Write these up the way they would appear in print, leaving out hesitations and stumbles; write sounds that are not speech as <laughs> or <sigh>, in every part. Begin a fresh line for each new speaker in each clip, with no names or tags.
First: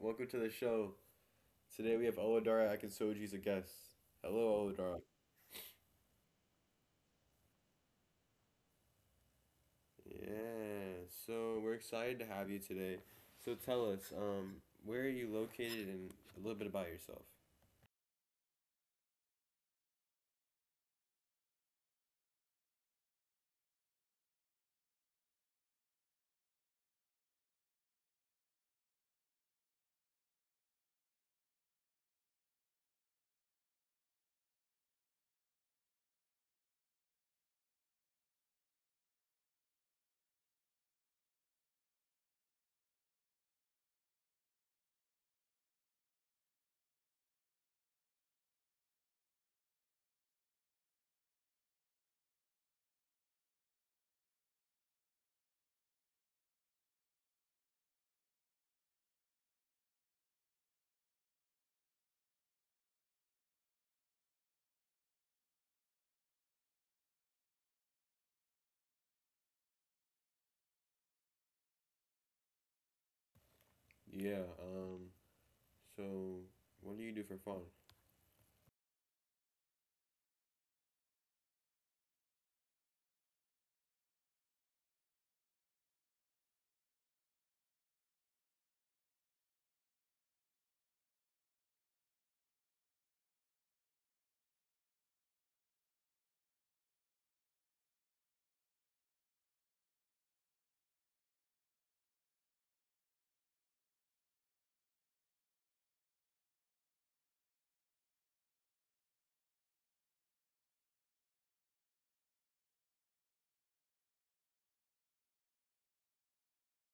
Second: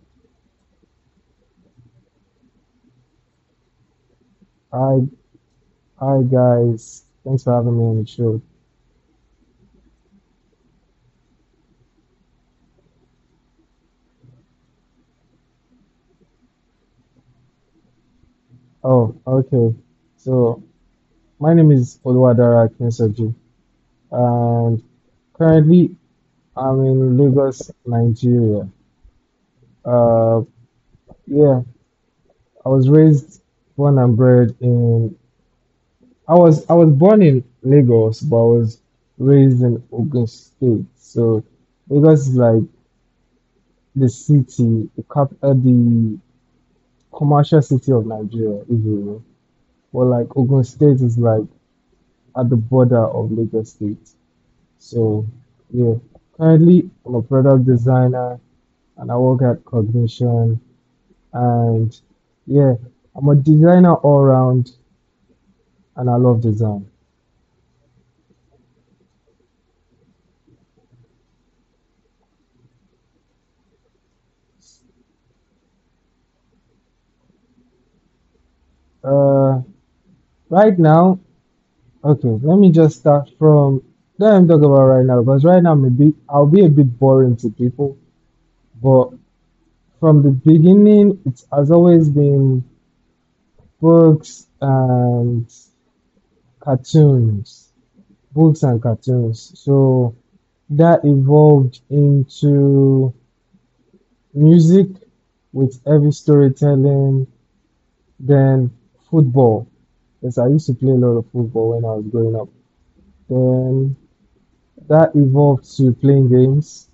Welcome to the show. Today we have Olodara Akinsoji as a guest. Hello,
Hi,
Olodara.
hi guys. Thanks for having me on the show.
Yeah, so we're excited to have you today. So tell us, where are you located and a little bit about yourself.
Oh, okay. So my name is Oluwadara Akinsoju, and currently I'm in Lagos, Nigeria. Uh, yeah, I was raised, born and bred in. I was born in Lagos, but I was raised in Ogun State. So Lagos is like the commercial city of Nigeria, if you will. But like Ogun State is like at the border of Lagos State. So, yeah, currently I'm a product designer and I work at Cognition. And yeah, I'm a designer all round and I love design.
Yeah, so what do you do for fun?
Uh, right now, okay, let me just start from let me talk about right now because right now I'm a bit, I'll be a bit boring to people, but from the beginning, it has always been books and cartoons. Books and cartoons. So that evolved into music with heavy storytelling, then football. Yes, I used to play a lot of football when I was growing up. Then that evolved to playing games.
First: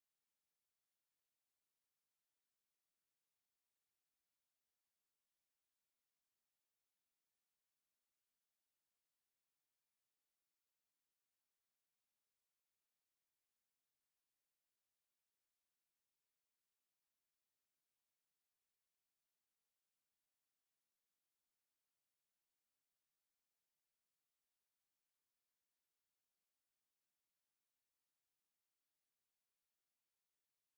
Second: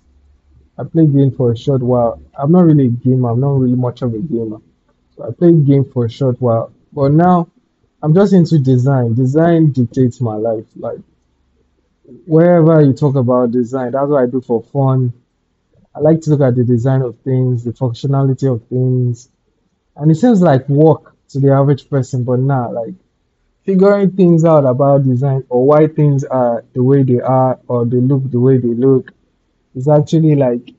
I played game for a short while. I'm not really a gamer. I'm not really much of a gamer. So I played game for a short while. But now I'm just into design. Design dictates my life. Like wherever you talk about design, that's what I do for fun. I like to look at the design of things, the functionality of things, and it seems like work to the average person, but nah, like figuring things out about design or why things are the way they are or they look the way they look is actually like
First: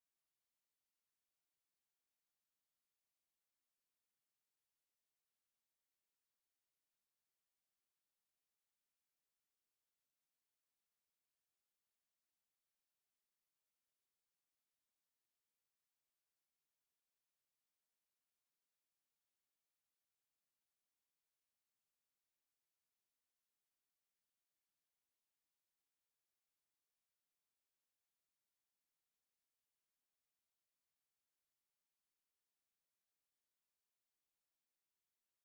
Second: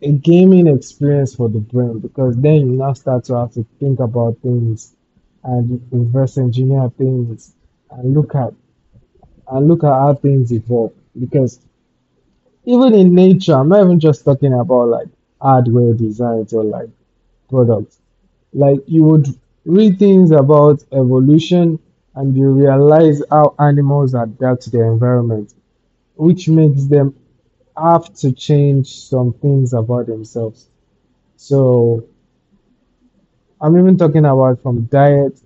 a gaming experience for the brain because then you now start to have to think about things and reverse engineer things and look at how things evolve because even in nature, I'm not even just talking about like hardware designs or like products. Like you would read things about evolution and you realize how animals adapt to their environment, which makes them have to change some things about themselves. So I'm even talking about from diet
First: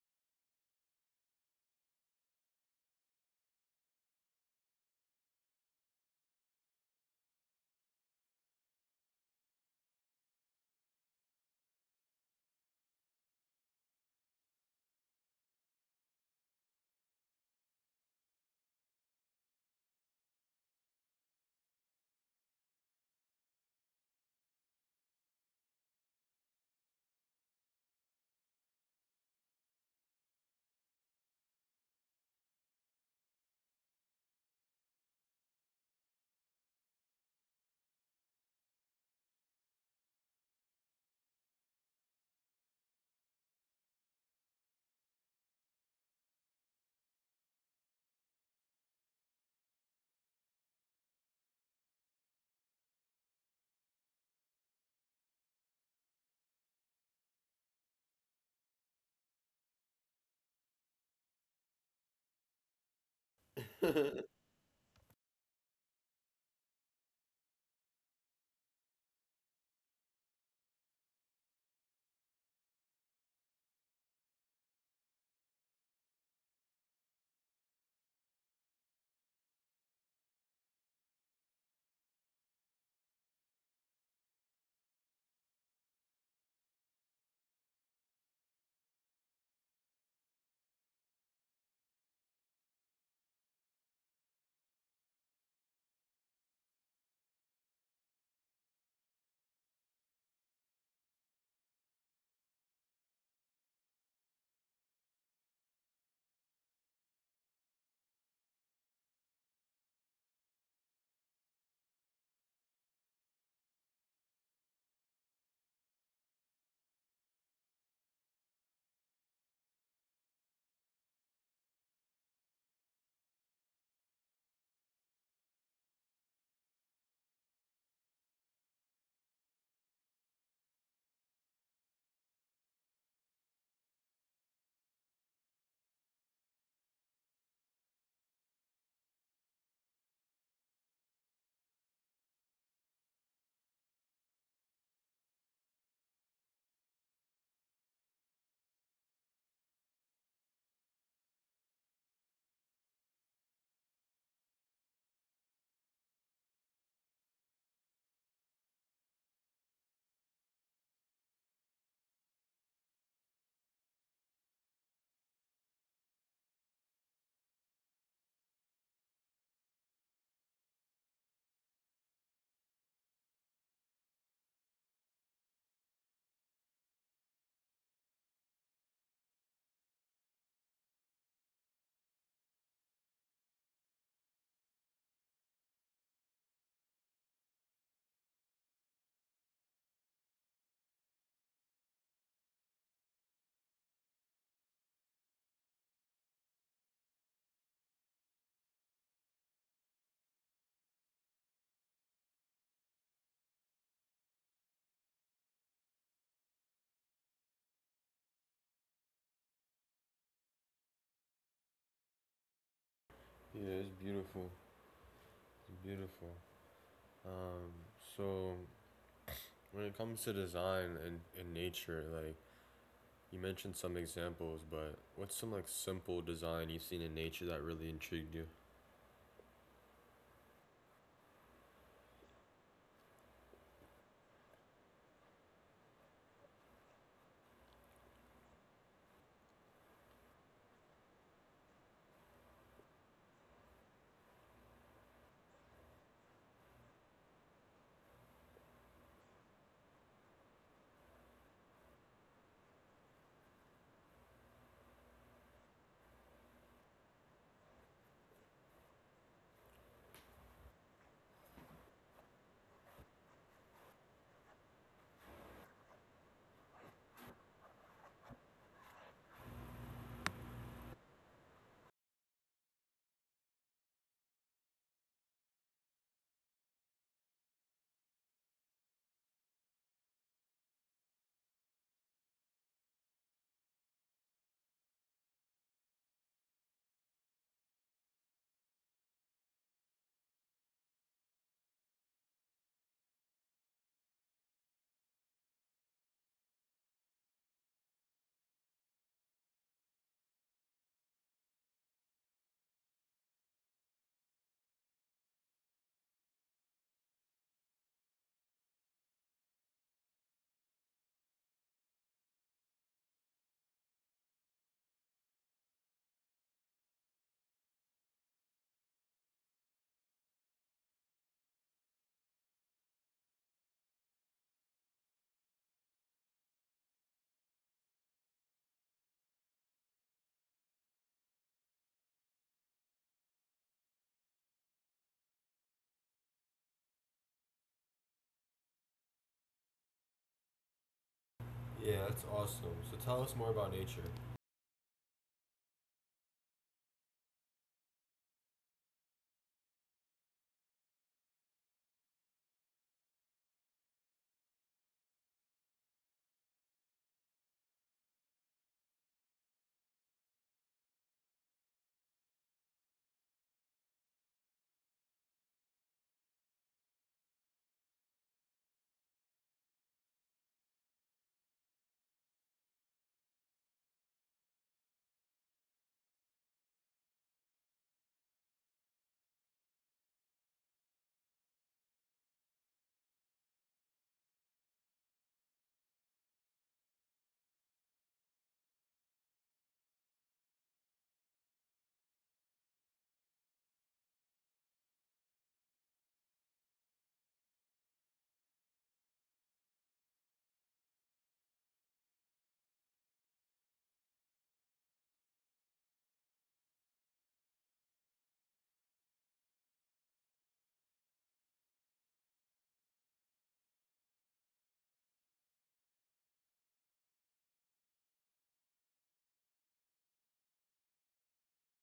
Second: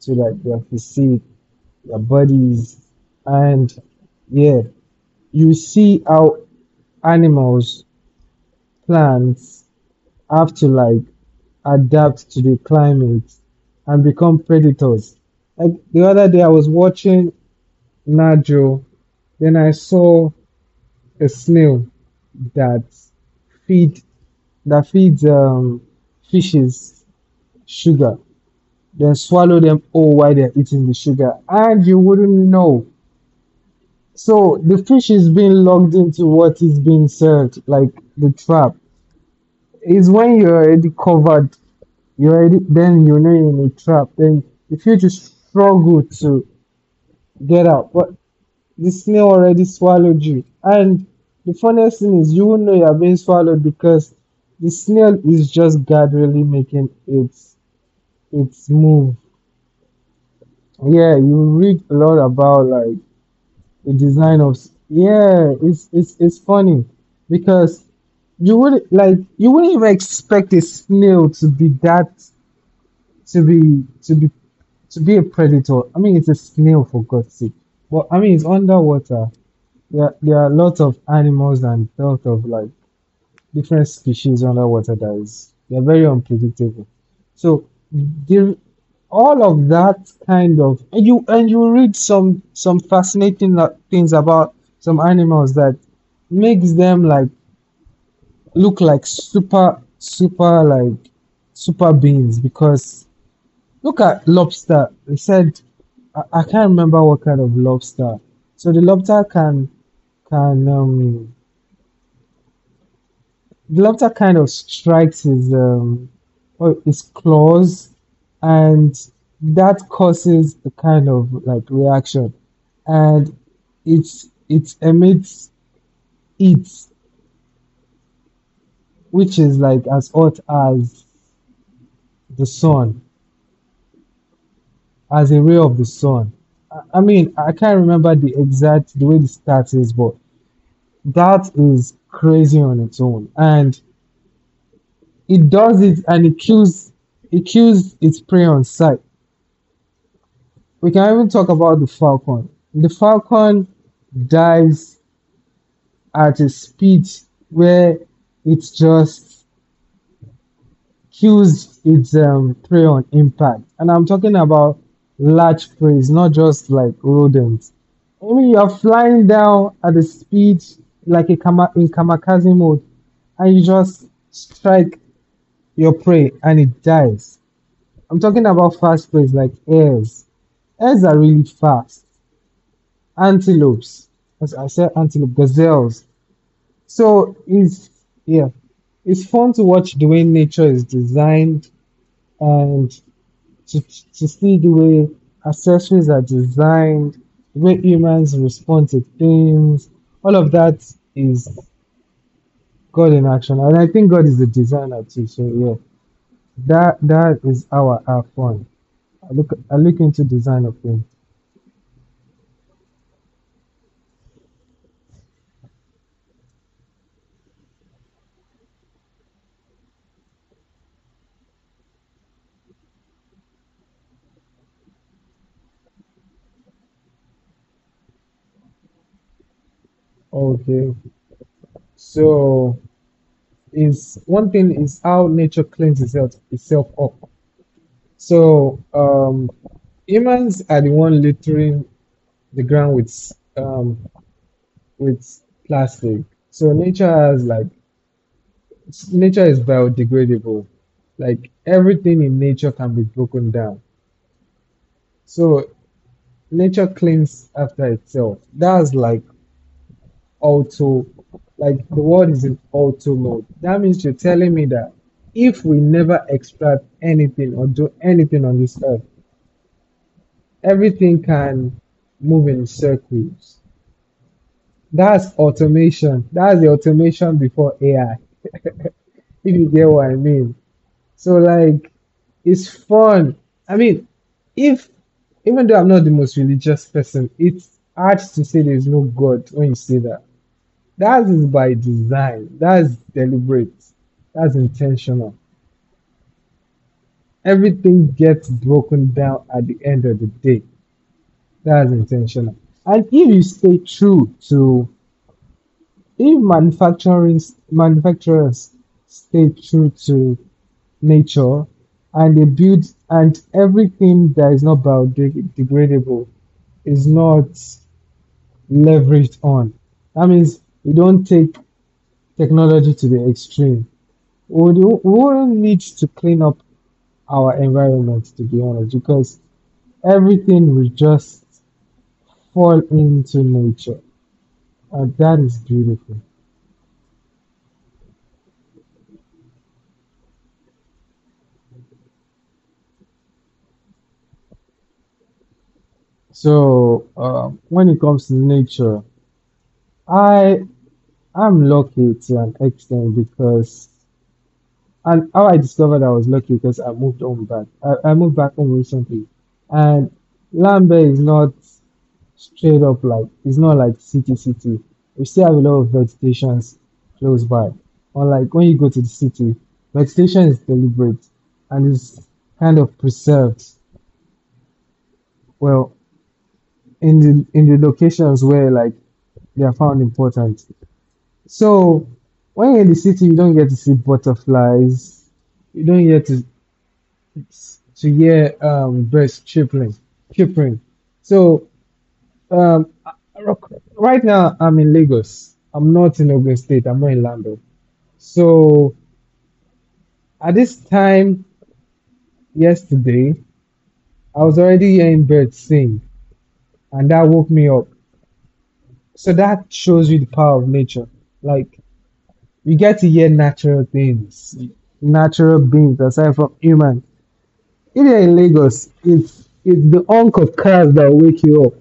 to like their physique, their bodies, and yeah, you see how animals, plants have to like adapt to the climate and become predators. Like the other day, I was watching Najo, then I saw a snail that feed that feeds fishes sugar, then swallow them all while they're eating the sugar, and you wouldn't know. So the fish is being locked into what is being served, like the trap. Is when you're already covered you already then you know you're in a trap. Then if you just struggle to get out, but the snail already swallowed you. And the funniest thing is you won't know you're being swallowed because the snail is just gradually making its move. Yeah, you read a lot about like the
<laughs>
design of s- yeah, it's funny because you would like you wouldn't even expect a snail to be that to be to be to be a predator. I mean, it's a snail for God's sake. But I mean, it's underwater. There are lots of animals and lots of like different species underwater that is they're very unpredictable. So the, all of that kind of and you read some fascinating things about some animals that makes them like look like super super like super beings because look at lobster. They said I can't remember what kind of lobster. So the lobster can can um the lobster kind of strikes his or his claws and that causes a kind of like reaction and it emits heat which is like as hot as the sun as a ray of the sun. I mean I can't remember the exact the stats is but that is crazy on its own. And it does it and it kills its prey on sight. We can even talk about the Falcon. The Falcon dives at a speed where it just kills its prey on impact. And I'm talking about large prey, not just like rodents. I mean, you're flying down at a speed like a kama- in kamikaze mode, and you just strike your prey and it dies. I'm talking about fast preys like hares. Hares are really fast. Antelopes. As I said antelope, gazelles. So it's yeah. It's fun to watch the way nature is designed and to see the way accessories are designed, the way humans respond to things. All of that is God in action. And I think God is the designer too. So yeah. That is our fun. I look into design of things.
Yeah, it's beautiful. It's beautiful. Um, so when it comes to design and nature, like you mentioned some examples, but what's some like simple design you've seen in nature that really intrigued you?
Okay. So is one thing is how nature cleans itself up. So humans are the one littering the ground with with plastic. So nature has like nature is biodegradable. Like everything in nature can be broken down. So nature cleans after itself. That's like auto, like the world is in auto mode. That means you're telling me that if we never extract anything or do anything on this earth everything can move in circles. That's automation. That's the automation before AI, if you get what I mean. So like it's fun. I mean, if even though I'm not the most religious person, it's hard to say there's no god when you say that that is by design. That's deliberate. That's intentional. Everything gets broken down at the end of the day. That's intentional. And if you stay true to, if manufacturing manufacturers stay true to nature and they build and everything that is not biodegradable is not leveraged on. That means you don't take technology to the extreme. We really need to clean up our environment, to be honest, because everything will just fall into nature, and that is beautiful.
Yeah, that's awesome. So tell us more about nature.
So, when it comes to nature, I am lucky to an extent because, and how I discovered I was lucky because I moved home back. I moved back home recently, and Lambert is not straight up, like it's not like city city. We still have a lot of vegetations close by. Unlike when you go to the city, vegetation is deliberate and is kind of preserved. Well, in the locations where like they are found important. So when you're in the city, you don't get to see butterflies. You don't get to hear birds chirping, chirping. So Um, right now I'm in Lagos. I'm not in Ogun State. I'm not in Lando. So at this time yesterday, I was already hearing birds sing, and that woke me up. So that shows you the power of nature. Like you get to hear natural things, natural beings aside from human. You're in Lagos, it's the honk of cars that wake you up,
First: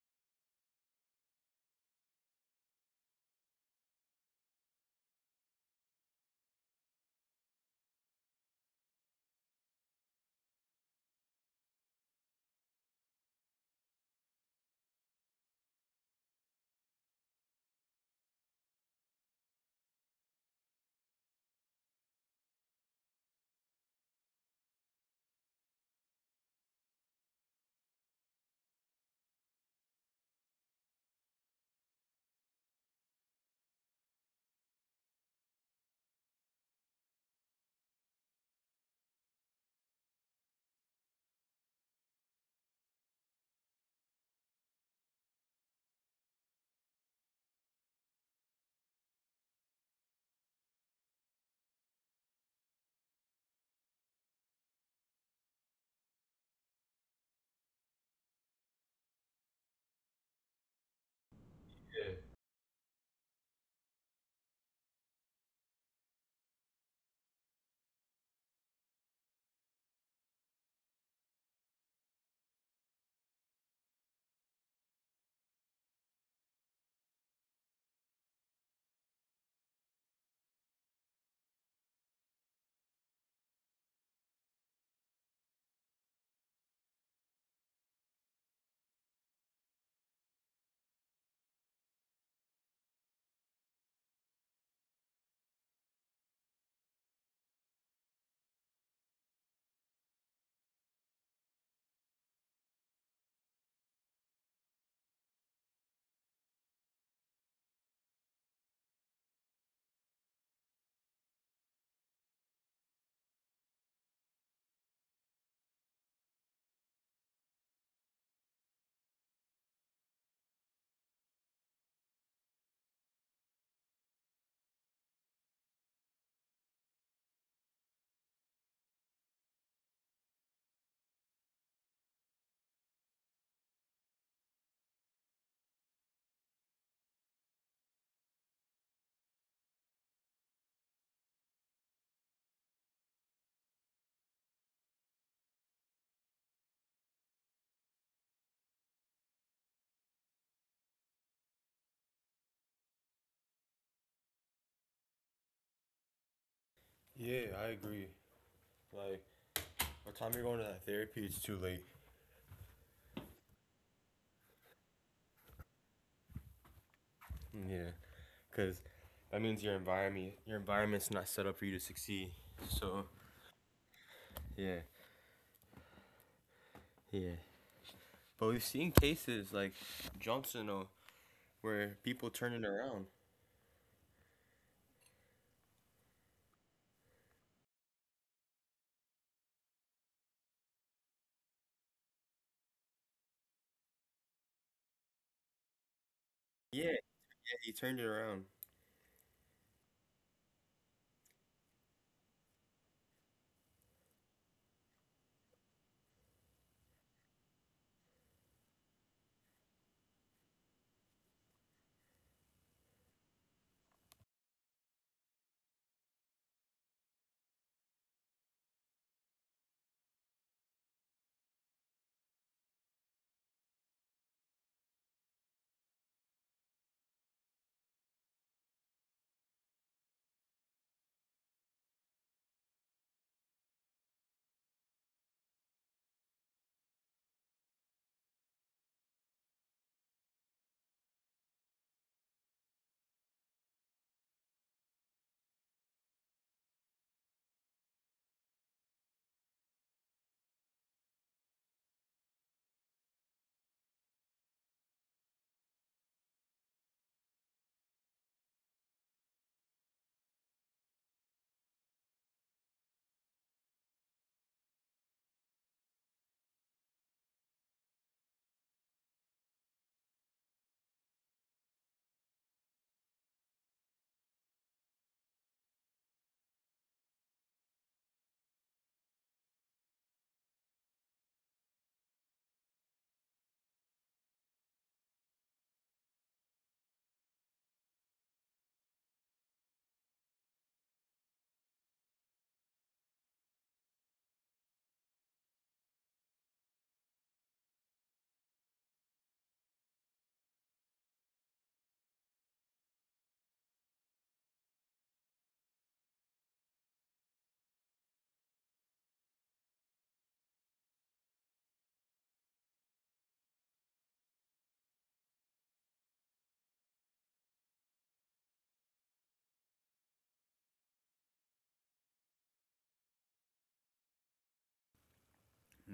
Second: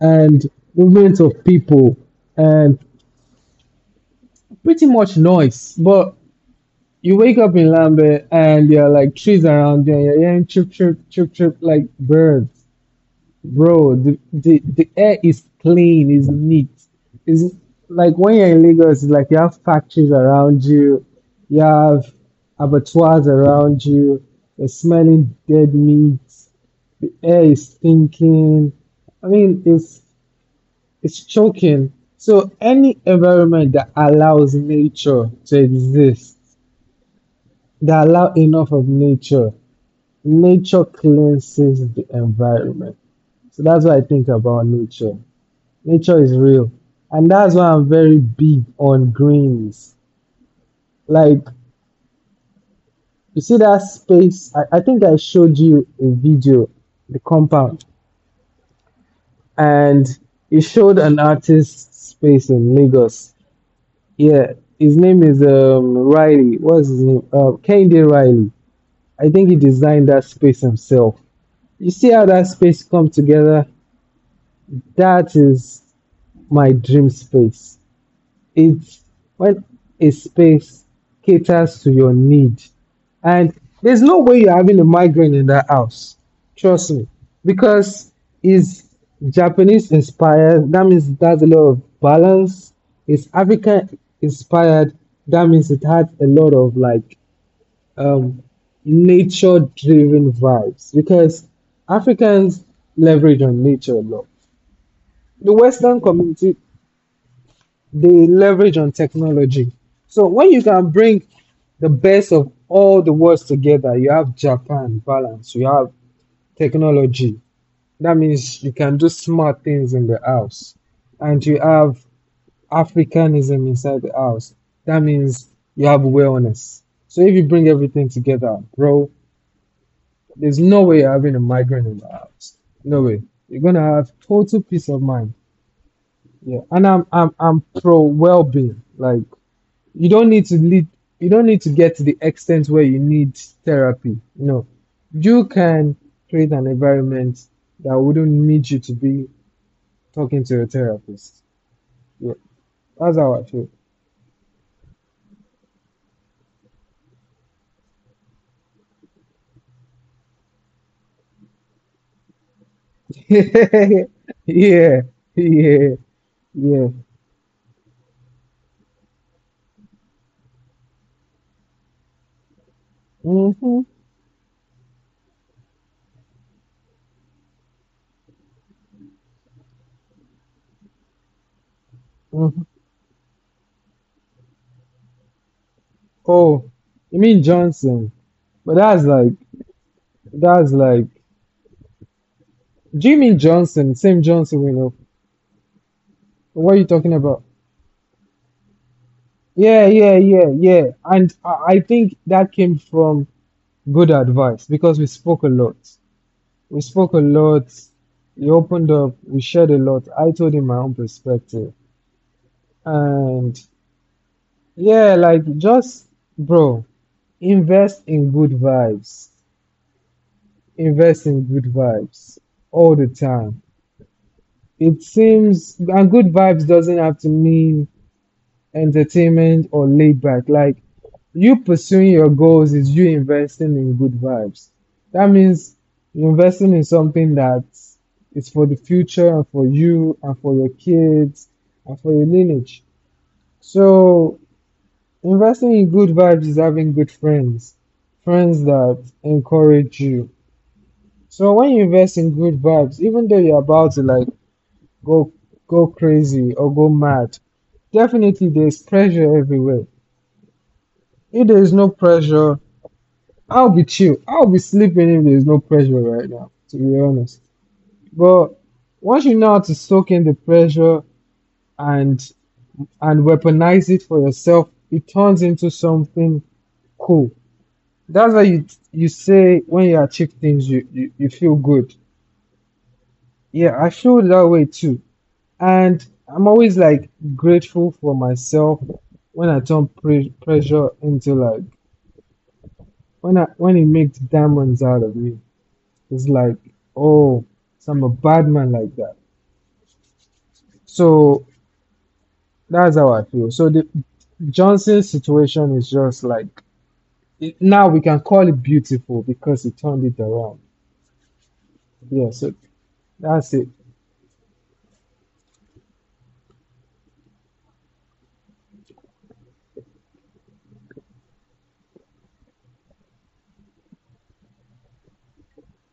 and movement of people, and pretty much noise. But you wake up in Lambe, and there are like trees around you and you're hearing chirp, chirp, chirp, chirp like birds. Bro, the air is clean, is neat. It's like when you're in Lagos, it's like you have factories around you, you have abattoirs around you, you're smelling dead meat, the air is stinking. I mean, it's choking. So any environment that allows nature to exist they allow enough of nature. Nature cleanses the environment. So that's what I think about nature. Nature is real. And that's why I'm very big on greens. Like, you see that space? I think I showed you a video, the compound, and it showed an artist
Yeah.
space in Lagos. Yeah, his name is Riley. What's his name? Kende Riley. I think he designed that space himself. You see how that space come together? That is my dream space. It's when a space caters to your need. And there's no way you're having a migraine in that house. Trust me. Because it's Japanese inspired. That means it has a lot of balance. It's African inspired. That means it has a lot of like um, nature driven vibes. Because Africans leverage on nature a lot. The Western community they leverage on technology. So when you can bring the best of all the worlds together, you have Japan balance, you have technology. That means you can do smart things in the house, and you have Africanism inside the house. That means you have wellness. So if you bring everything together, bro, there's no way you're having a migraine in the house. No way. You're gonna have total peace of mind. Yeah, and I'm pro well-being. Like you don't need to lead you don't need to get to the extent where you need therapy. No, you can create an environment that wouldn't need you to be talking to a therapist. Yeah, that's how I feel.
Yeah, I agree. Like, by the time you're going to that therapy, it's too late. <laughs>
<laughs> Yeah, yeah, yeah,
Yeah, because that means your environment's not set up for you to succeed. So
mm-hmm, hmm,
yeah, yeah. But we've seen cases like Johnson, where people turn
hmm.
it around.
Oh, you mean Johnson? But that's like, do you mean Johnson, same Johnson we know? What are you
Yeah,
talking about?
yeah, he turned it around.
Yeah, yeah, yeah, yeah, and I think that came from good advice, because we spoke a lot. We spoke a lot. He opened up. We shared a lot. I told him my own perspective. And yeah, like just, bro, invest in good vibes. Invest in good vibes all the time. It seems, and good vibes doesn't have to mean entertainment or laid back. Like you pursuing your goals is you investing in good vibes. That means you're investing in something that is for the future and for you and for your kids and for your lineage. So investing in good vibes is having good friends, friends that encourage you. So when you invest in good vibes, even though you're about to like go go crazy or go mad, definitely there's pressure everywhere. If there is no pressure, I'll be chill. I'll be sleeping if there's no pressure right now, to be honest. But once you know how to soak in the pressure and weaponize it for yourself, it turns into something cool. That's why you say when you achieve things, you feel good. Yeah, I feel that way too. And I'm always like grateful for myself when I turn pressure into like when I when it makes diamonds out of me. It's like, oh, so I'm a bad man like that. So that's how I feel. So the Johnson's situation is just like it, now we can call it beautiful because he turned it around. Yeah, so that's it.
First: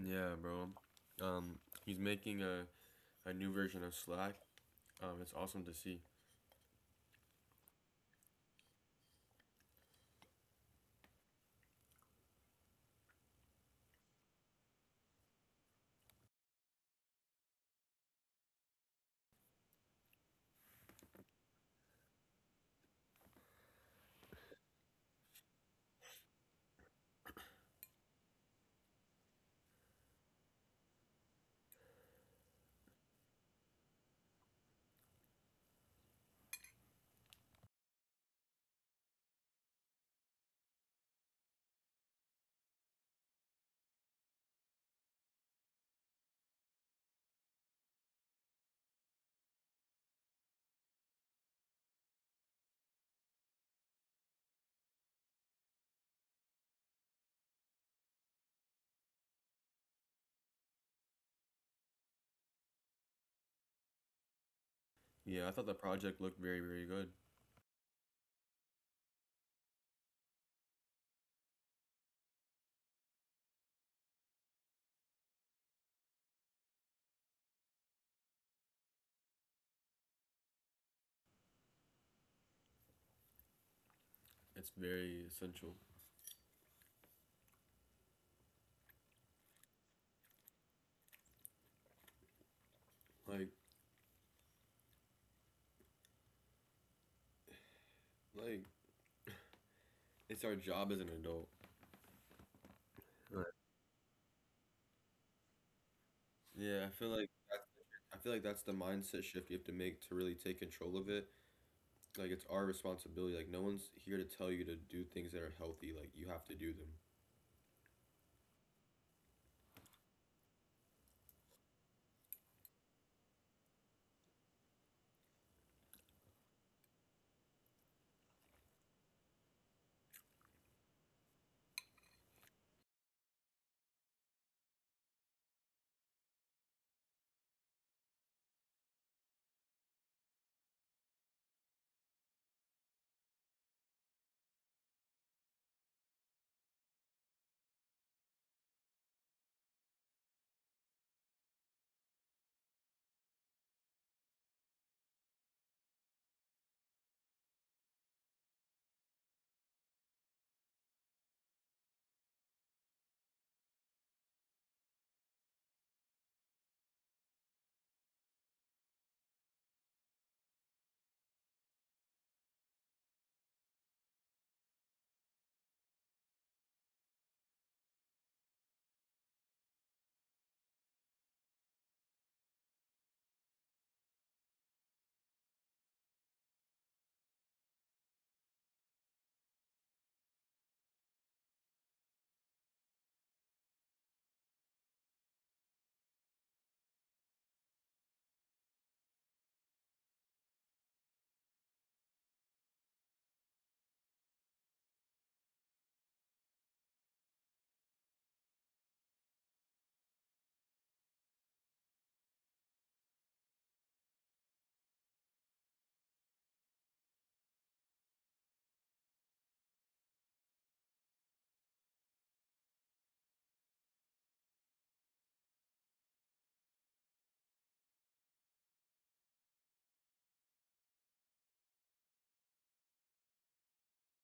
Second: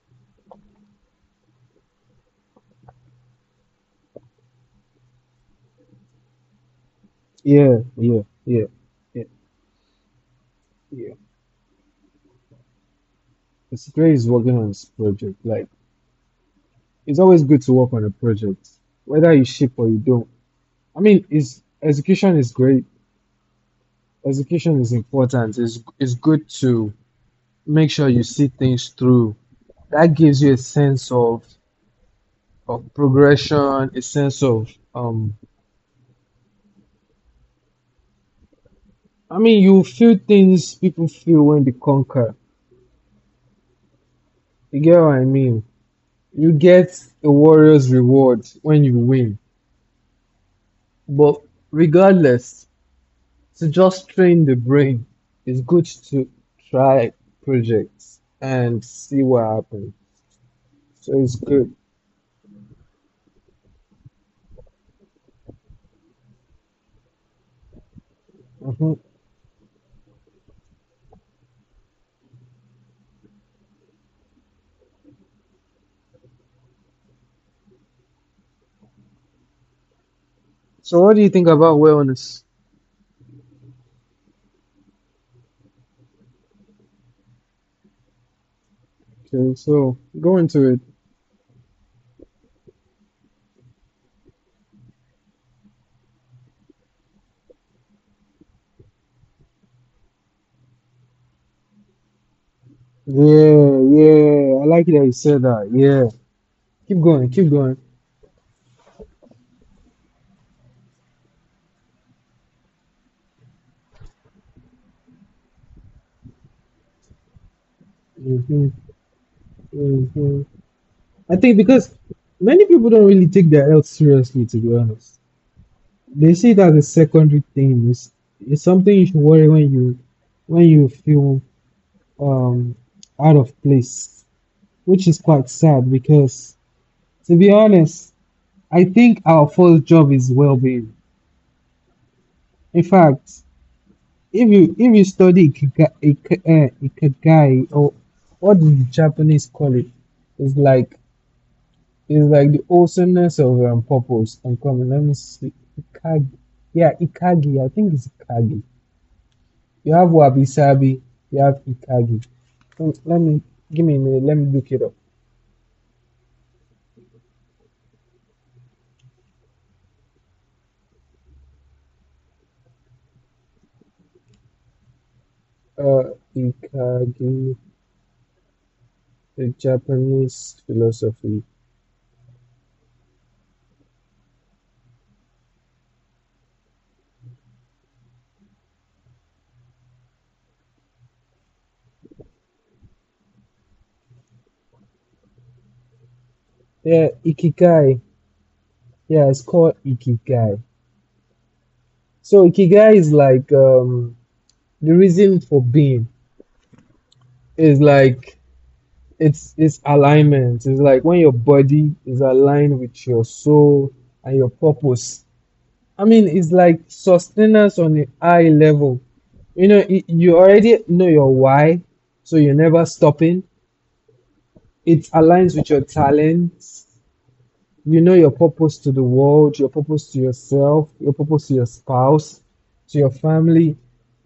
Yeah, bro. Um, he's making a new version of Slack. It's awesome to see.
Yeah, yeah, yeah, yeah, yeah. Considering is working on this project, like it's always good to work on a project, whether you ship or you don't. I mean, it's execution is great. Execution is important. It's good to make sure you see things through. That gives you a sense of progression, a sense of I mean you feel things people feel when they conquer. You get what I mean? You get a warrior's reward when you win. But regardless, to just train the brain, it's good to try projects and see what happens. So it's good.
Yeah, I thought the project looked very, very good.
Hmm. So what do you think about wellness?
It's very essential.
Okay, so go into it.
Like, like, it's our job as an adult. Right.
Yeah, yeah. I like that you said that. Yeah.
Yeah,
Keep going. Keep going.
I feel like that's the mindset shift you have to make to really take control of it. Like, it's our responsibility. Like, no one's here to tell you to do things that are healthy. Like, you have to do them.
Mhm, mhm. I think because many people don't really take their health seriously, to be honest. They see it as a secondary thing. It's something you should worry when you feel um out of place, which is quite sad because, to be honest, I think our first job is well-being. In fact, if you study ikigai, ikigai, or what do the Japanese call it, it's like it's like the awesomeness of purpose. I'm coming. Let me see. Ikagi. Yeah, Ikagi. I think it's Ikagi. You have Wabi Sabi. You have Ikagi. Let me give me a minute. Let me look it up. Ikagi, the Japanese philosophy. Yeah, Ikigai. Yeah, it's called Ikigai. So Ikigai is like the reason for being. Is like it's alignment. It's like when your body is aligned with your soul and your purpose. I mean, it's like sustenance on a high level. You know, you already know your why, so you're never stopping. It aligns with your talents. You know your purpose to the world, your purpose to yourself, your purpose to your spouse, to your family.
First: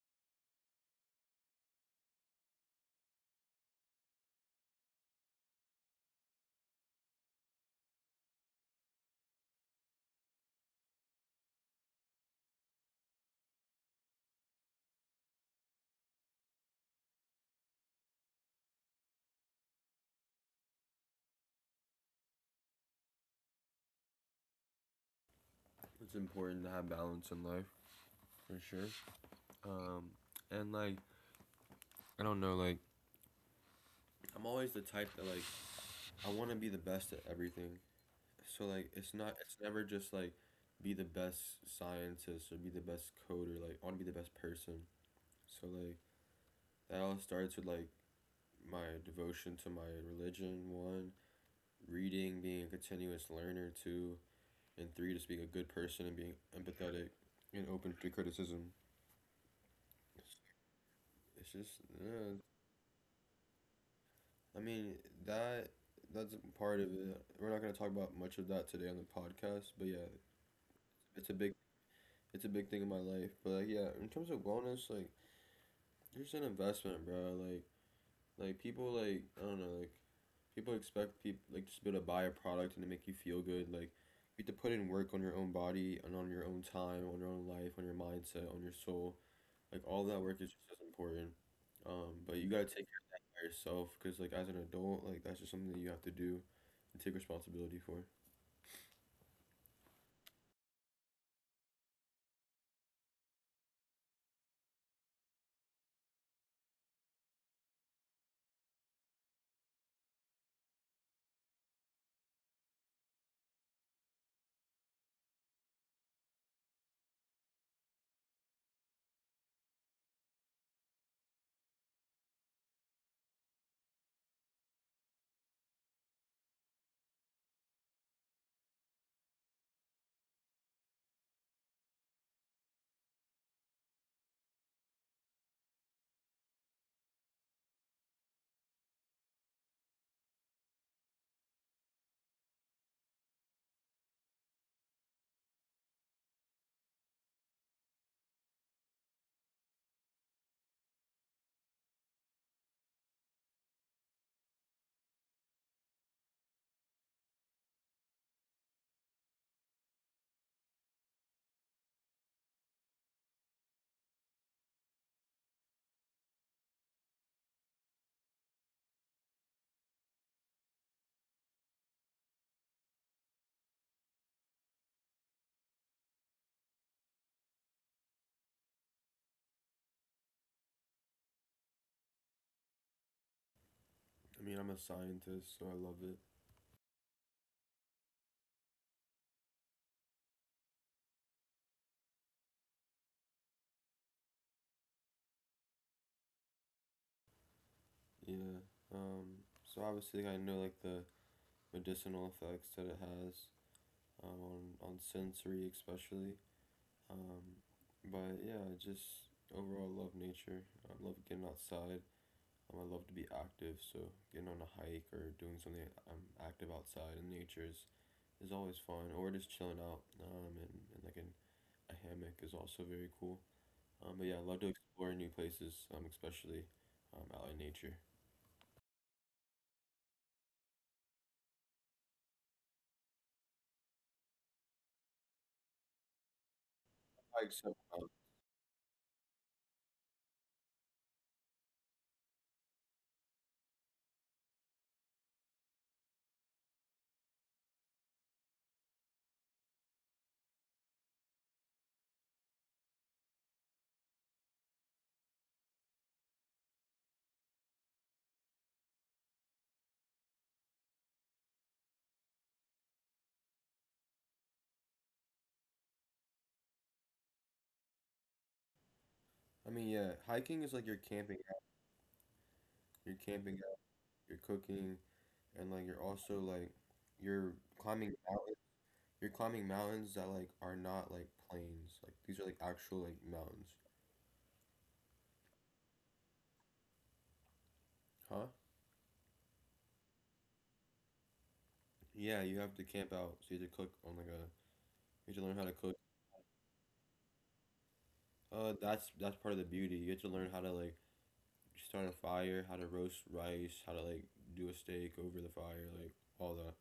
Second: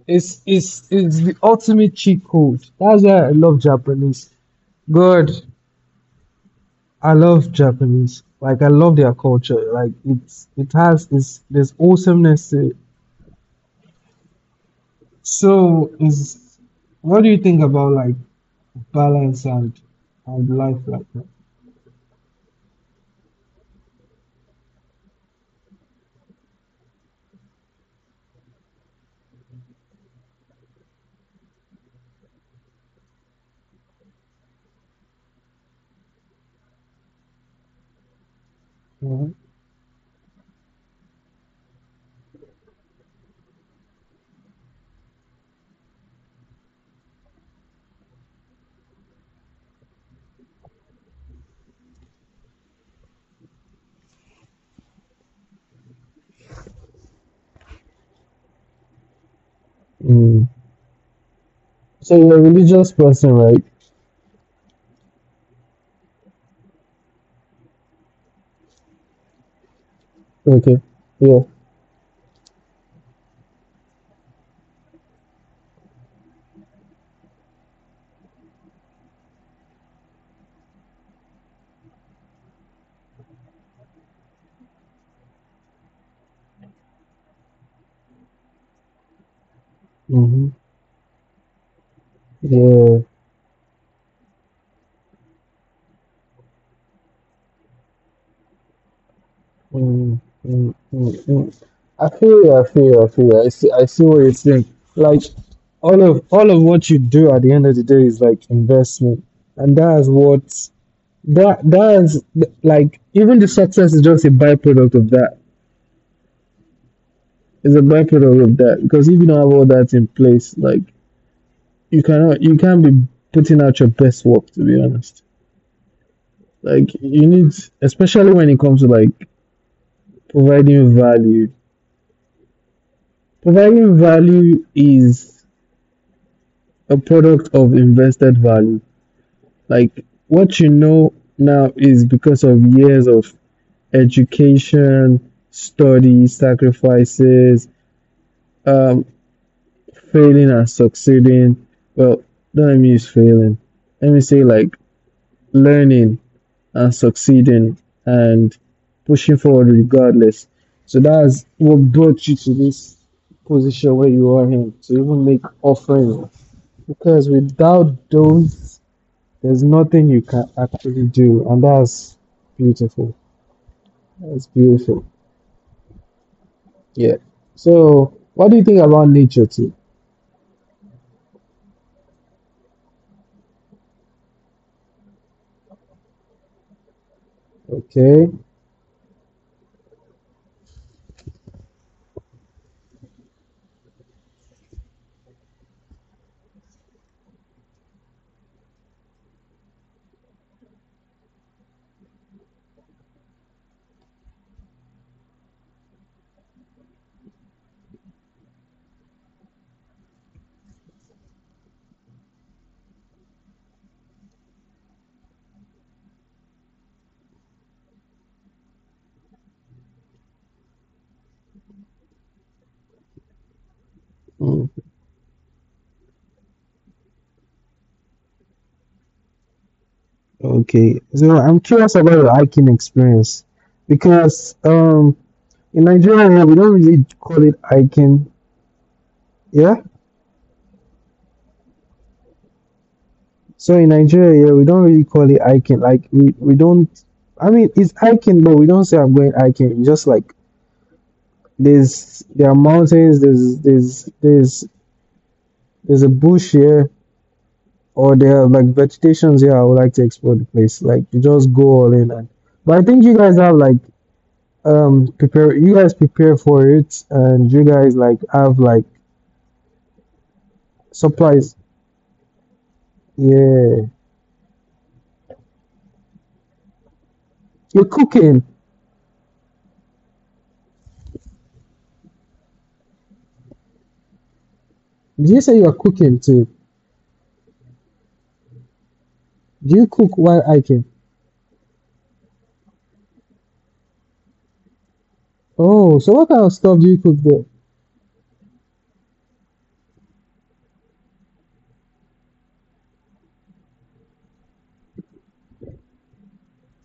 It's the ultimate cheat code. That's why I love Japanese. God, I love Japanese. Like I love their culture. Like it's it has it's there's awesomeness to it. So is what do you think about like balance and life like that?
It's important to have balance in life for sure. Um, and like, I don't know, like, I'm always the type that like I want to be the best at everything. So like it's
Mhm.
not it's never just like be the best scientist or be the best coder, like I want to be the best person. So like that all starts with like my devotion to my religion, one, reading, being a continuous learner, two, and three, just being a good person and being empathetic and open to criticism. It's,
Mm.
it's just
So you're
yeah.
a religious person, right?
I mean that that's part of it. We're not gonna talk about much of that today on the podcast, but yeah,
Okay.
it's a
Yeah.
big it's a big thing in my life. But like, yeah, in terms of wellness, like it's an investment, bro. Like, people like I don't know, like people expect people like just be able to buy a product and to make you feel good. Like, you have to put in work on your own body and on your own time, on your own life, on your mindset, on your soul. Like all that work
Mhm.
is just as important. But you gotta take
Yeah.
care of that by yourself because like as an adult, like that's just something that you have to do and take responsibility for.
Mm, mm, mm, mm. I feel you, I feel you, I feel you. I see what you're saying. Like all of what you do at the end of the day is like investment, and that's what that's like even the success is just a byproduct of that. It's a byproduct of that because if you don't have all that in place, like you cannot you can't be putting out your best work, to be honest. Like you need, especially when it comes to like providing value. Providing value is a product of invested value. Like what you know now is because of years of education, study, sacrifices, um, failing and succeeding. Well, don't let me use failing. Let me say like learning and succeeding and pushing forward regardless. So that's what brought you to this position where you are in to even make offering. Because without those, there's nothing you can actually do, and that's beautiful. That's beautiful. Yeah. So, what do you think about nature too?
I mean, I'm a scientist, so I love it.
Okay.
Yeah. So obviously, like, I know like the medicinal effects that it has on sensory especially. Um, but yeah, I just overall love nature. I love getting outside. I love to be active, so getting on a hike or doing something I'm active outside in nature is always fun. Or just chilling out, and like in a hammock is also very cool. But yeah, I love
Mm.
to explore new places, especially out in nature.
Okay, so I'm curious about your hiking experience because in Nigeria here, we don't really call it
Hikes, so,
hiking. Yeah, so in Nigeria here, we don't really call it hiking. Like we don't. I mean, it's hiking, but we don't say I'm going hiking. It's just like there are mountains, there's a bush here, or there are like vegetations here. I would like to explore the place. Like you just go all in and. But I think you guys have like prepare you guys prepare for it and you guys like have like
I mean, yeah, hiking is like you're camping.
supplies.
You're camping
Yeah,
you're cooking, and like you're also like you're
you're
climbing
cooking.
mountains, you're climbing mountains that like are not like plains. Like these are like actual like mountains.
Did you say you're cooking too?
Huh?
Do you cook while hiking?
Yeah, you have to camp out, so you have to cook on like a you have to learn how to
Oh,
cook.
so what kind of stuff do you cook there?
That's part of the beauty. You have to learn how to like start a fire, how to roast rice, how to like do a steak over the fire, like all that.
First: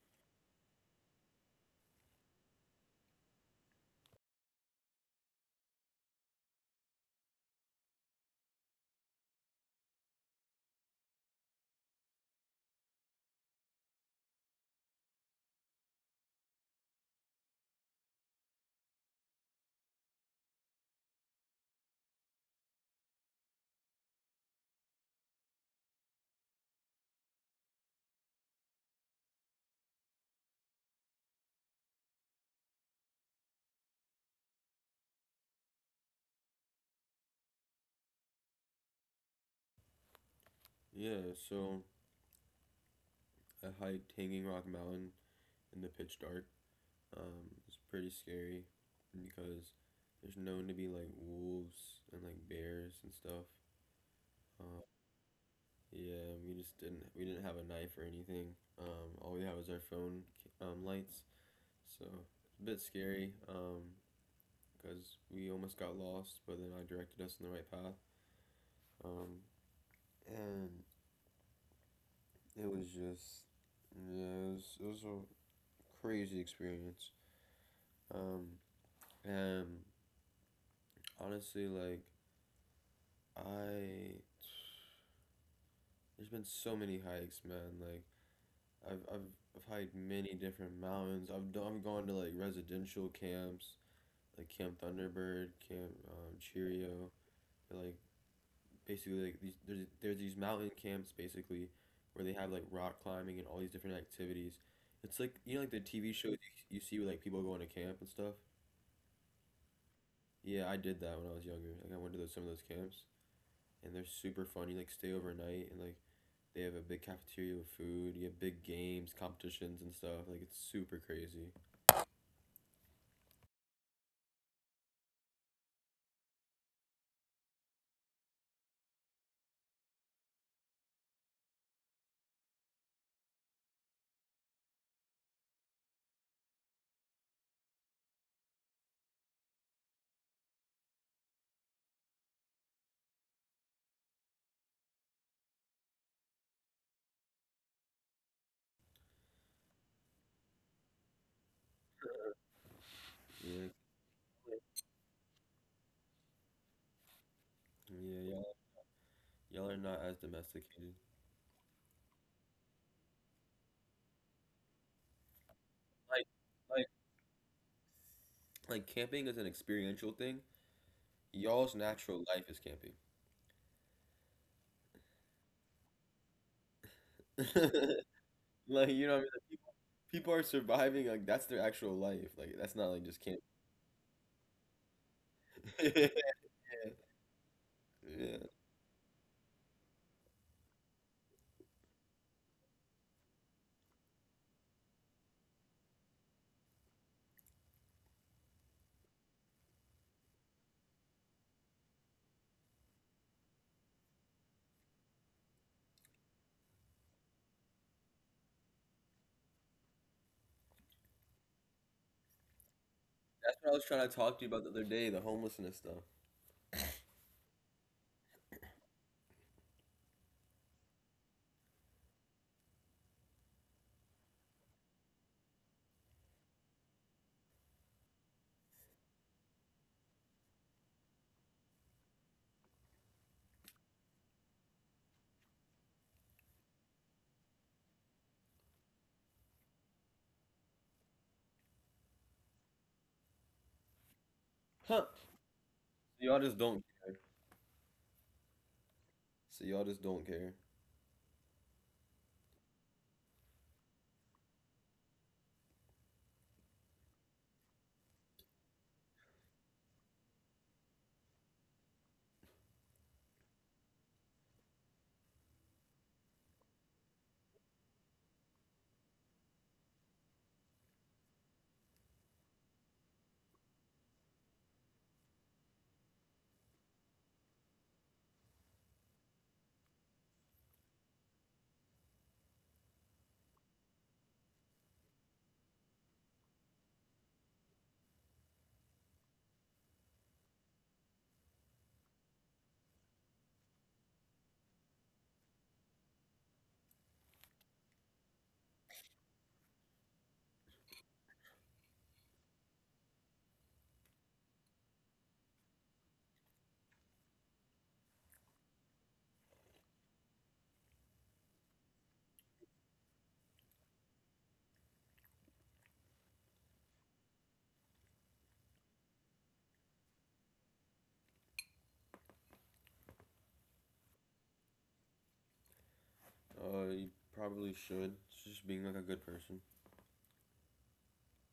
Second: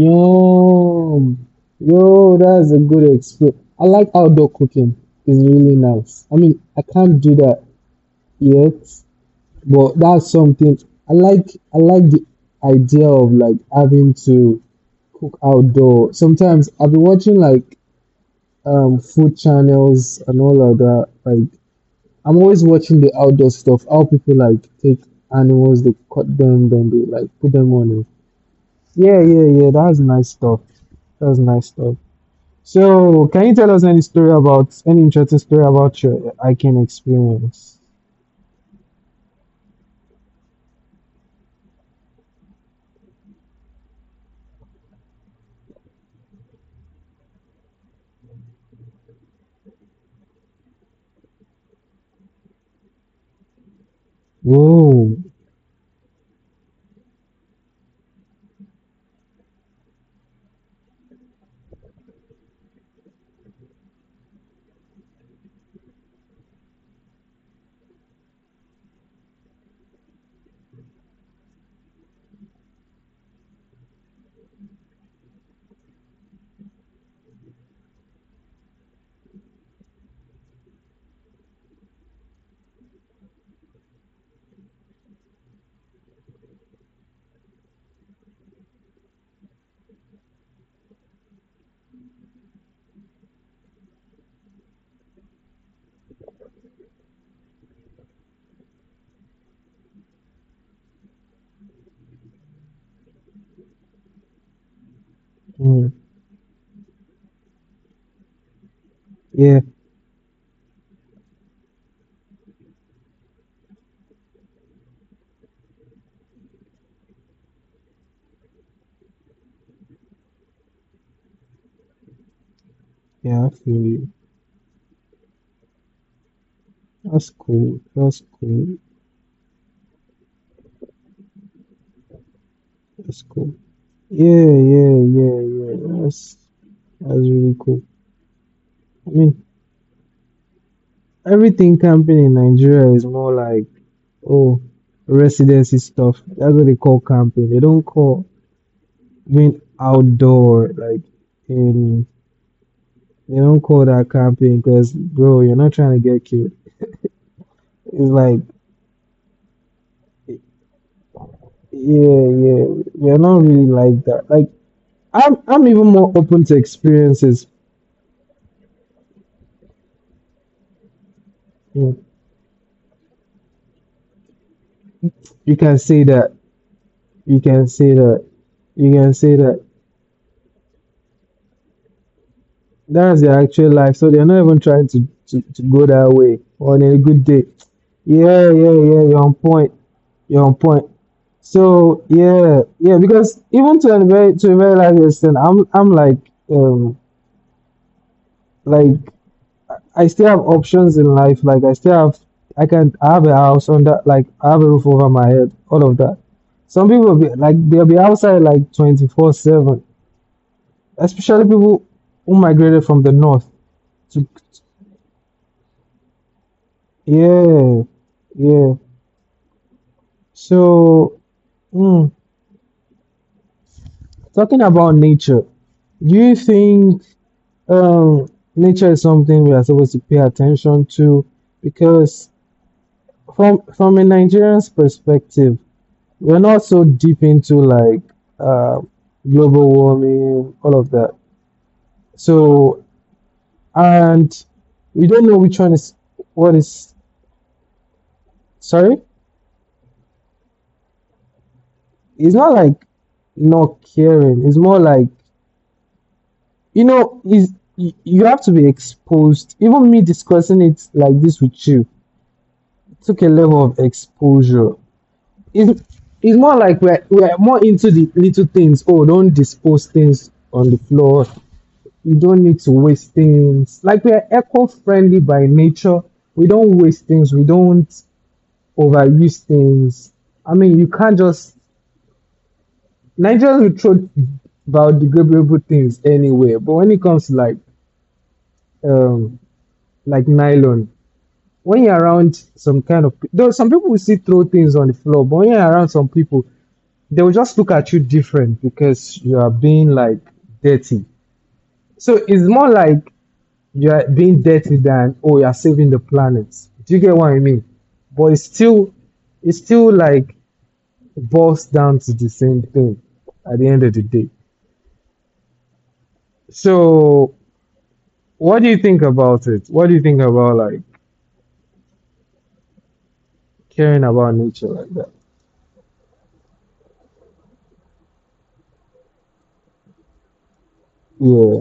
Yum. Yo, that's a good experience. I like outdoor cooking. It's really nice. I mean, I can't do that yet, but that's something I like. I like the idea of like having to cook outdoor. Sometimes I've been watching like food channels and all of that. Like I'm always watching the outdoor stuff, how people like take animals, they cut them, then they like put them on it. Yeah, yeah, yeah. That's nice stuff. That's nice stuff. So can you tell us any story about any interesting story about your hiking experience?
Yeah, so I hiked Hanging Rock Mountain in the pitch dark. Is pretty scary because there's known to be like wolves and like bears and stuff. Uh,
Whoa.
yeah, we just didn't we didn't have a knife or anything. All we had was our phone lights, so it's a bit scary because we almost got lost, but then I directed us in the right path. Um, and it was just yeah, it was a crazy experience. Um, and honestly, like I. there's been so many hikes, man. Like I've I've I've hiked many different mountains. I've gone to like residential camps, like Camp Thunderbird, Camp Cheerio. But, like basically like these there's these mountain camps basically where they have like rock climbing and all these different activities. It's like like the
Mm,
TV shows you see where like people going to camp and stuff.
yeah,
Yeah, I did that when I was younger. Like I went to some of those camps and they're super fun. You like stay overnight and like they have a big cafeteria with food. You have big games, competitions, and stuff. Like it's super crazy.
yeah, I feel you. That's cool. That's cool. That's cool. Yeah, yeah, yeah, yeah. That's really cool. I mean, everything camping in Nigeria is more like, oh, residency stuff. That's what they call camping. They don't call being outdoor, like in, they don't
Yeah,
call that camping because, bro, you're not trying to get killed. It's
yeah,
like,
y'all are not as domesticated.
yeah, yeah, we're not really like that. Like, I'm even more
Like,
open to
like,
experiences.
like, camping is an experiential thing.
You
Y'all's
know,
natural life is
you can say that. You can say
camping. <laughs>
that. You
Like, you
can
know what I mean?
say
Like,
that.
people are surviving. Like that's their actual life. Like that's not like
That's
just
their
camping.
actual life. So they're not even trying to, go that way
<laughs>
on a good day.
Yeah,
Yeah,
yeah.
yeah, yeah, you're on point. You're on point. So yeah, yeah, because even to a very large extent, I'm um like I still have options in life. Like I still have I can I have a house on that. Like I have a roof over my head, all of that. Some people be like they'll be outside like 24/7, especially people who migrated from the north
That's what I was trying to
to.
talk to you about the other day, the homelessness stuff.
Yeah, yeah. So, mm, talking about nature, do you think um, nature is something we are supposed to pay attention to? Because from a Nigerian's perspective, we're not so deep into like uh, global warming, all of that. So, and we
Huh?
don't know which one is
So y'all
what
just don't.
is. Sorry,
So y'all just don't care.
it's not like not caring. It's more like you know, is you have to be exposed. Even me discussing it like this with you took a level of exposure. It's, it's more like we're more into the little things. Oh, don't dispose things on the floor. You don't need to waste things. Like we're eco friendly by nature. We don't waste things. We don't overuse things. I mean, you can't just Nigerians will throw biodegradable things anywhere, but when it comes to um like nylon, when you're around some kind of though some people will still throw things on the floor, but when you're around some people, they will just look at you different because you are being like dirty. So it's more like you are being dirty than oh you are saving the planet. Do you get what I mean? But it's still like boils down to the same thing at the end of the day. So what do you think about it? What do you think about like caring about nature like that?
You probably should. It's just being like a good person.
Yeah.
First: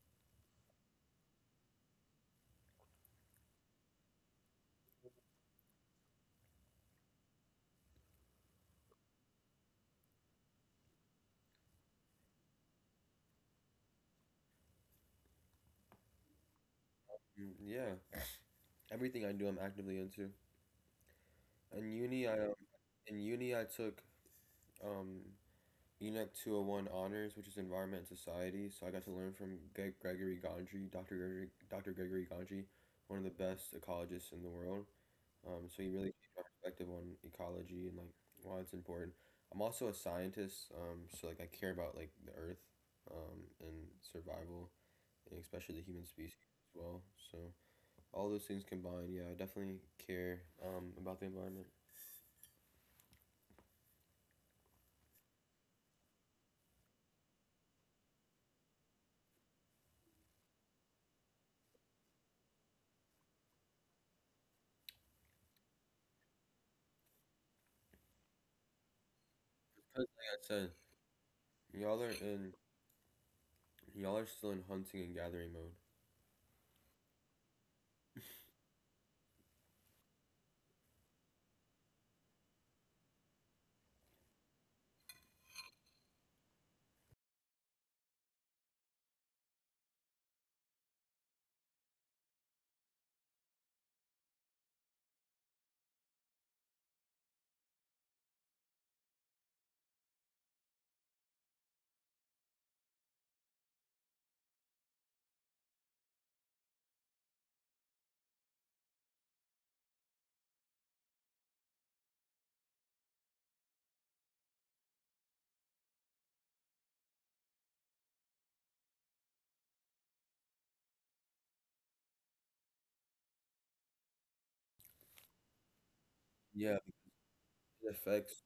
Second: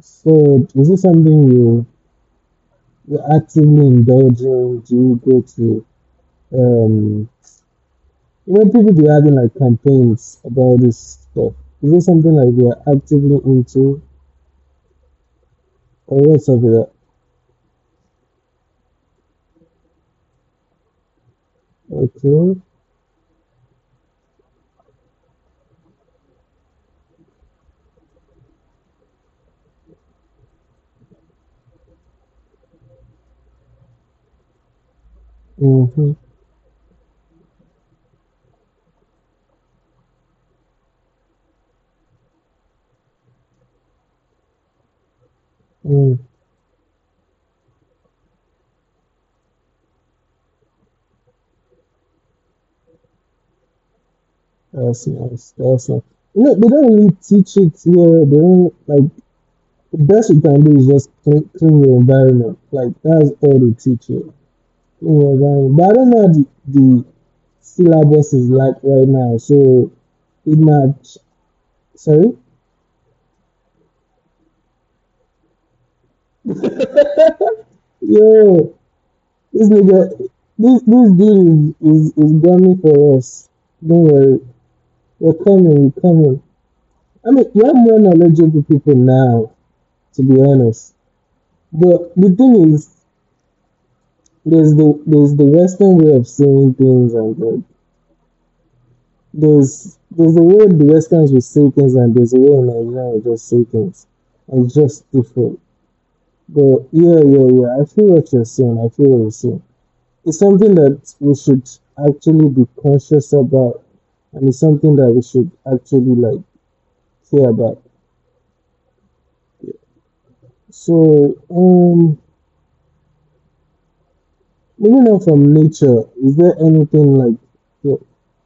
So is it something you actively indulging? Do you go to, um, you know, people be having like campaigns about this stuff. Is it something like you're actively into, or what's of it?
Mm, yeah, everything I do, I'm actively into. In uni, I um,
Okay,
in uni I took um, ENEC 201 honors, which is Environment and Society. So I got to learn from Gregory Gondry, Dr. Gregory Gondry, one of the best ecologists in the world. So he
mm-hmm,
really changed my perspective on ecology and like why it's important. I'm also a scientist, so like I care about like the earth and survival, and especially the human
mm,
species as well. So. All those things combined, yeah, I definitely care about the environment.
that's nice, that's nice. You know, they don't really teach it here. They don't like the best you can do is just clean, clean your environment. Like that's all they teach you. Clean your environment. But I don't know how the syllabus is like right now, so
Because, like
it
I said,
might.
y'all are
Sorry.
in y'all are still in hunting and gathering mode.
Yeah, this nigga, this deal is gunning for us. Don't worry, we're coming, we're coming. I mean, we have more knowledgeable people now, to be honest. But the thing is, there's the Western way of saying things, and there's the way the Westerns will say things, and there's a way in Nigeria will just say things, and it's just different. But yeah, yeah, yeah. I feel what you're saying. I feel what you're saying. It's something that we should actually be conscious about, and it's something that we should actually like care about. So, moving on from nature, is there
Yeah, because
anything like,
it
yeah,
affects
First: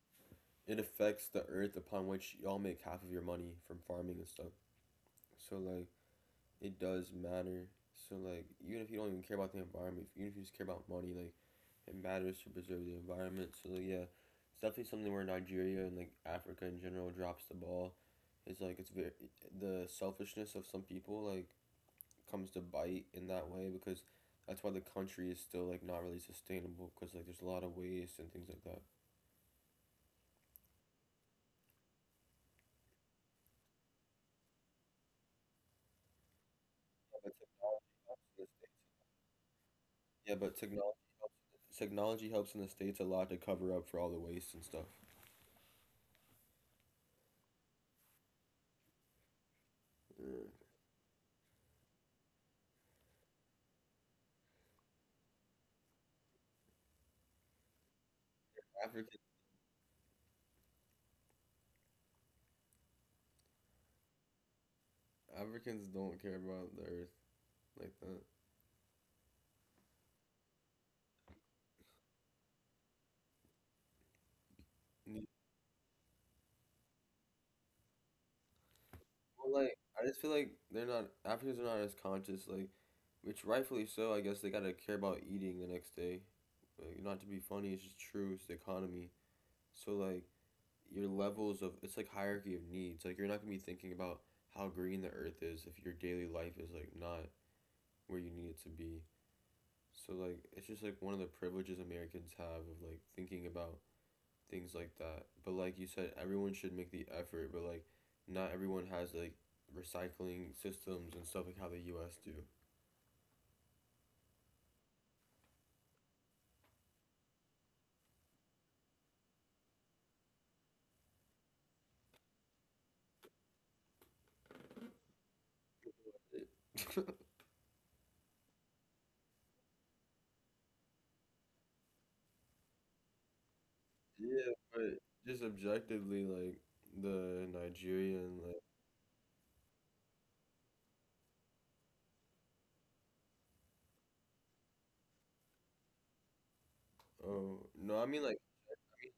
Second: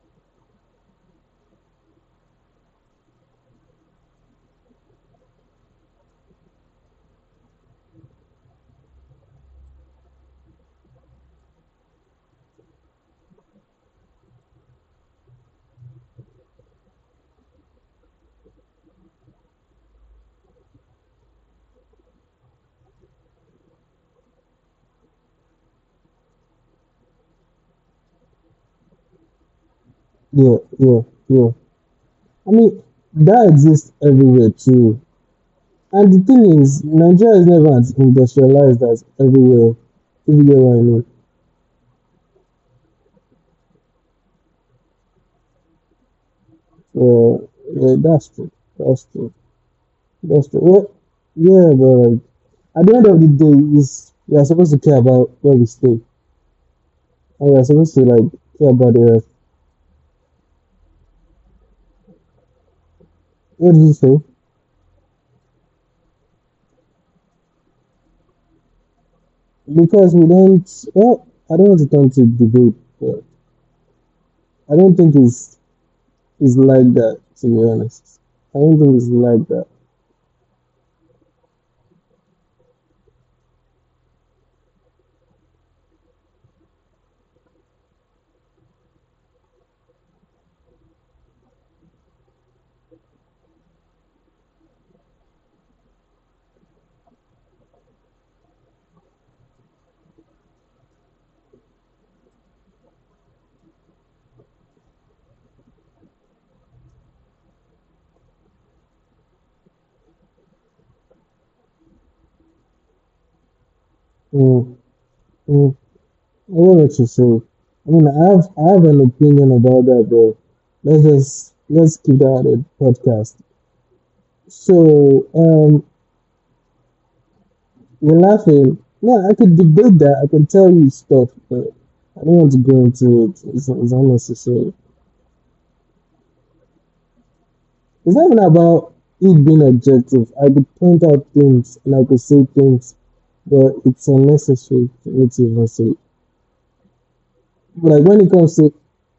it affects the earth upon which y'all make half of your money from farming and stuff. So like it does matter. So like even if you don't even care about the environment, even if you just care about money, like it matters to preserve the environment. So like, yeah, it's definitely something where Nigeria and like Africa in general drops the ball. It's like it's very the selfishness of some people like comes to bite in that way because that's why the country is still like not really sustainable because like there's a lot of waste and things like that.
yeah, yeah, yeah. I mean, that exists everywhere too. And the thing is, Nigeria is never as industrialized as everywhere. If
Yeah,
you get
but
what I mean.
technology helps in the States. Yeah, but technology helps in the States a lot to cover up for all the waste and stuff.
So, yeah, that's true. That's true. That's
Yeah.
the, yeah, yeah, but like, at the end of the day, is we are supposed to care about where we stay, and we are supposed to like care about the
African
earth. What do you think?
Africans don't care about the earth like that.
Because we don't. Well, I don't want to turn to debate, but I don't think
Ne-
it's like that. To be honest, I don't think it's like
Well,
that.
like I just feel like they're not Africans are not as conscious like which rightfully so I guess they gotta care about eating the next day like not to be funny it's just true it's the economy. So like your levels of it's like hierarchy of needs. Like you're not gonna be thinking about how green the earth is if your daily life is like not where you need it to be. So like it's just like one of the privileges Americans have of like thinking about things like that. But like you said, everyone should make the effort, but like not everyone has like recycling systems and stuff like how the US do.
Mm, mm. I don't know what you say. I mean, I have an opinion about that, but let's just let's keep that on the podcast. So,
<laughs>
you're laughing. No, I could debate that. I can tell you stuff, but I don't want to go into it. It's
Yeah,
unnecessary.
but just objectively like the
It's not even
Nigerian like
about it being objective. I could point out things and I could say things, but it's unnecessary for me to even say.
oh
But
no,
like
I
when
mean
it
like.
comes to,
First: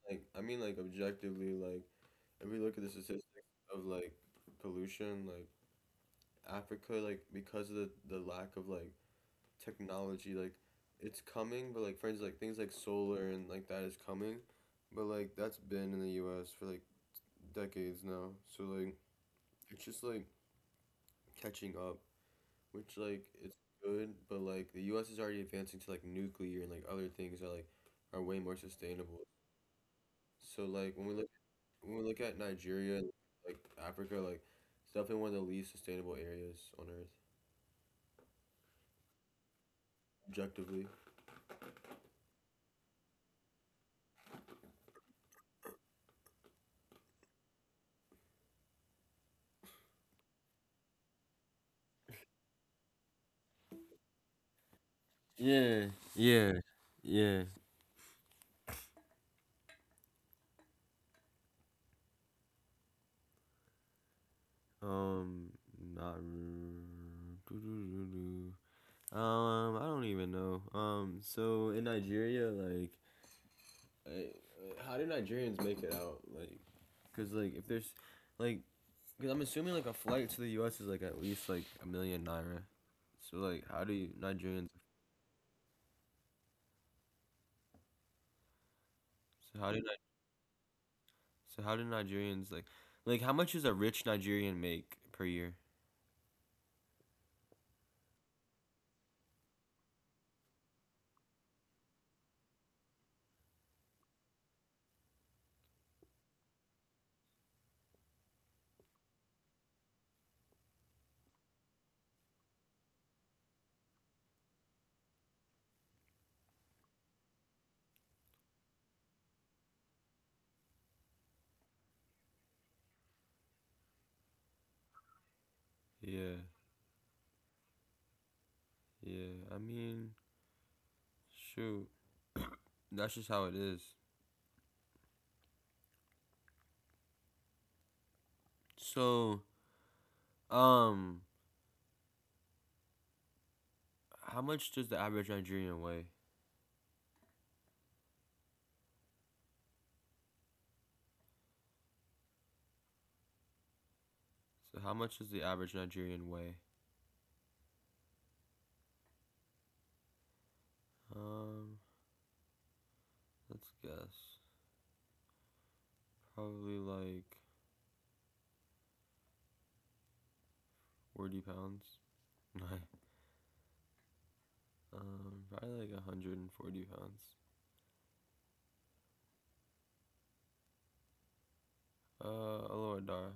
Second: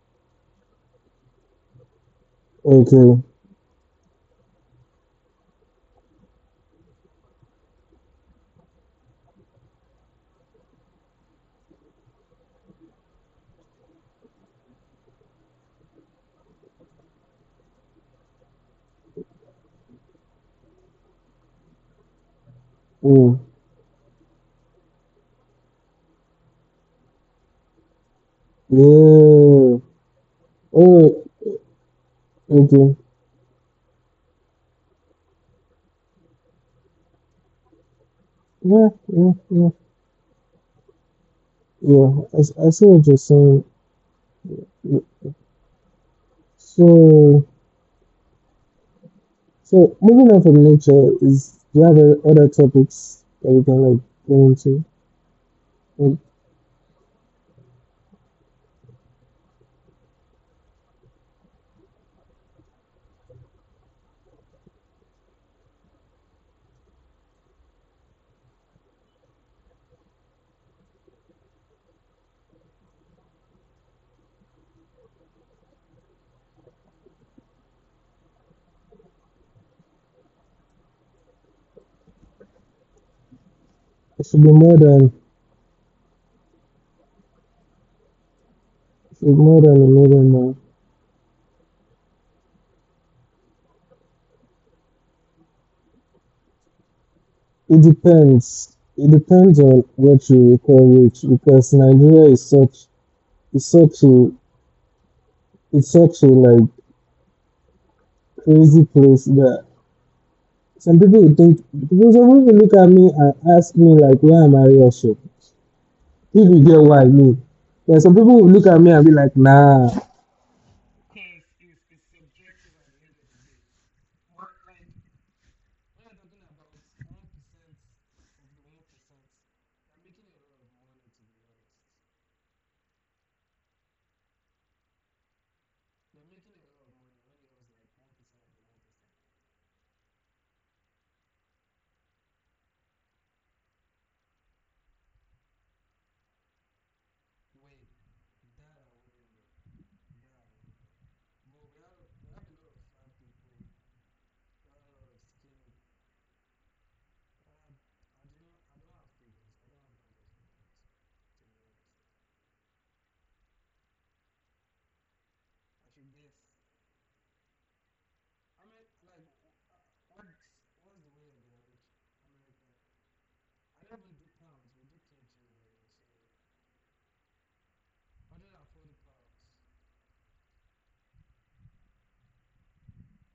Like, I mean, like, objectively, like, if we look at the
okay,
statistics of, like, pollution, like, Africa, like, because of the lack of, like, technology, like, it's coming, but, like, for instance, like, things like solar and, like, that is coming, but, like, that's been in the US for, like, decades now. So, like, it's just, like, catching up, which, like,
mm,
it's good, but, like, the US is already advancing to, like, nuclear and, like, other things that, like, are way more sustainable.
yeah,
So, like,
oh,
when we look at
okay,
Nigeria, like Africa, like it's definitely one of the least sustainable areas on Earth,
yeah, yeah, yeah,
objectively.
yeah. I see what you're saying. So, so moving on from nature, is do you have other topics that we can like go into?
Yeah,
Like,
yeah, yeah. Um, Not. I don't even know. So in Nigeria, like, I, I- how do Nigerians make it out? Like, cause like if there's, like, cause I'm assuming like a flight to the U.S. is like at least like a million naira. So like, how do you
it should be
Nigerians?
more than it should be
So
more
how
than
do
a million now.
So how do Nigerians like how much does a rich Nigerian make per year?
It depends. It depends on what you call rich because Nigeria is such a it's such a like crazy place that some people would think because some people look at me and ask me like why am I Russian? If you get what I mean. Yeah, some people will look at me and be like, nah,
Yeah, yeah. I mean, shoot, that's just how it is. So, um, how much does the average Nigerian weigh? So how much does the average Nigerian weigh? Um, let's guess. Probably like 40 pounds. <laughs> Probably like 140 pounds. Aloha Dara. I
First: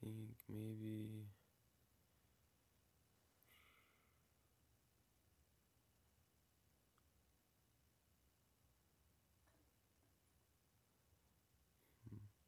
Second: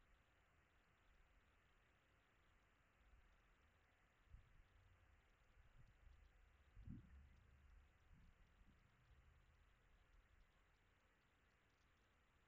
think maybe. Mm,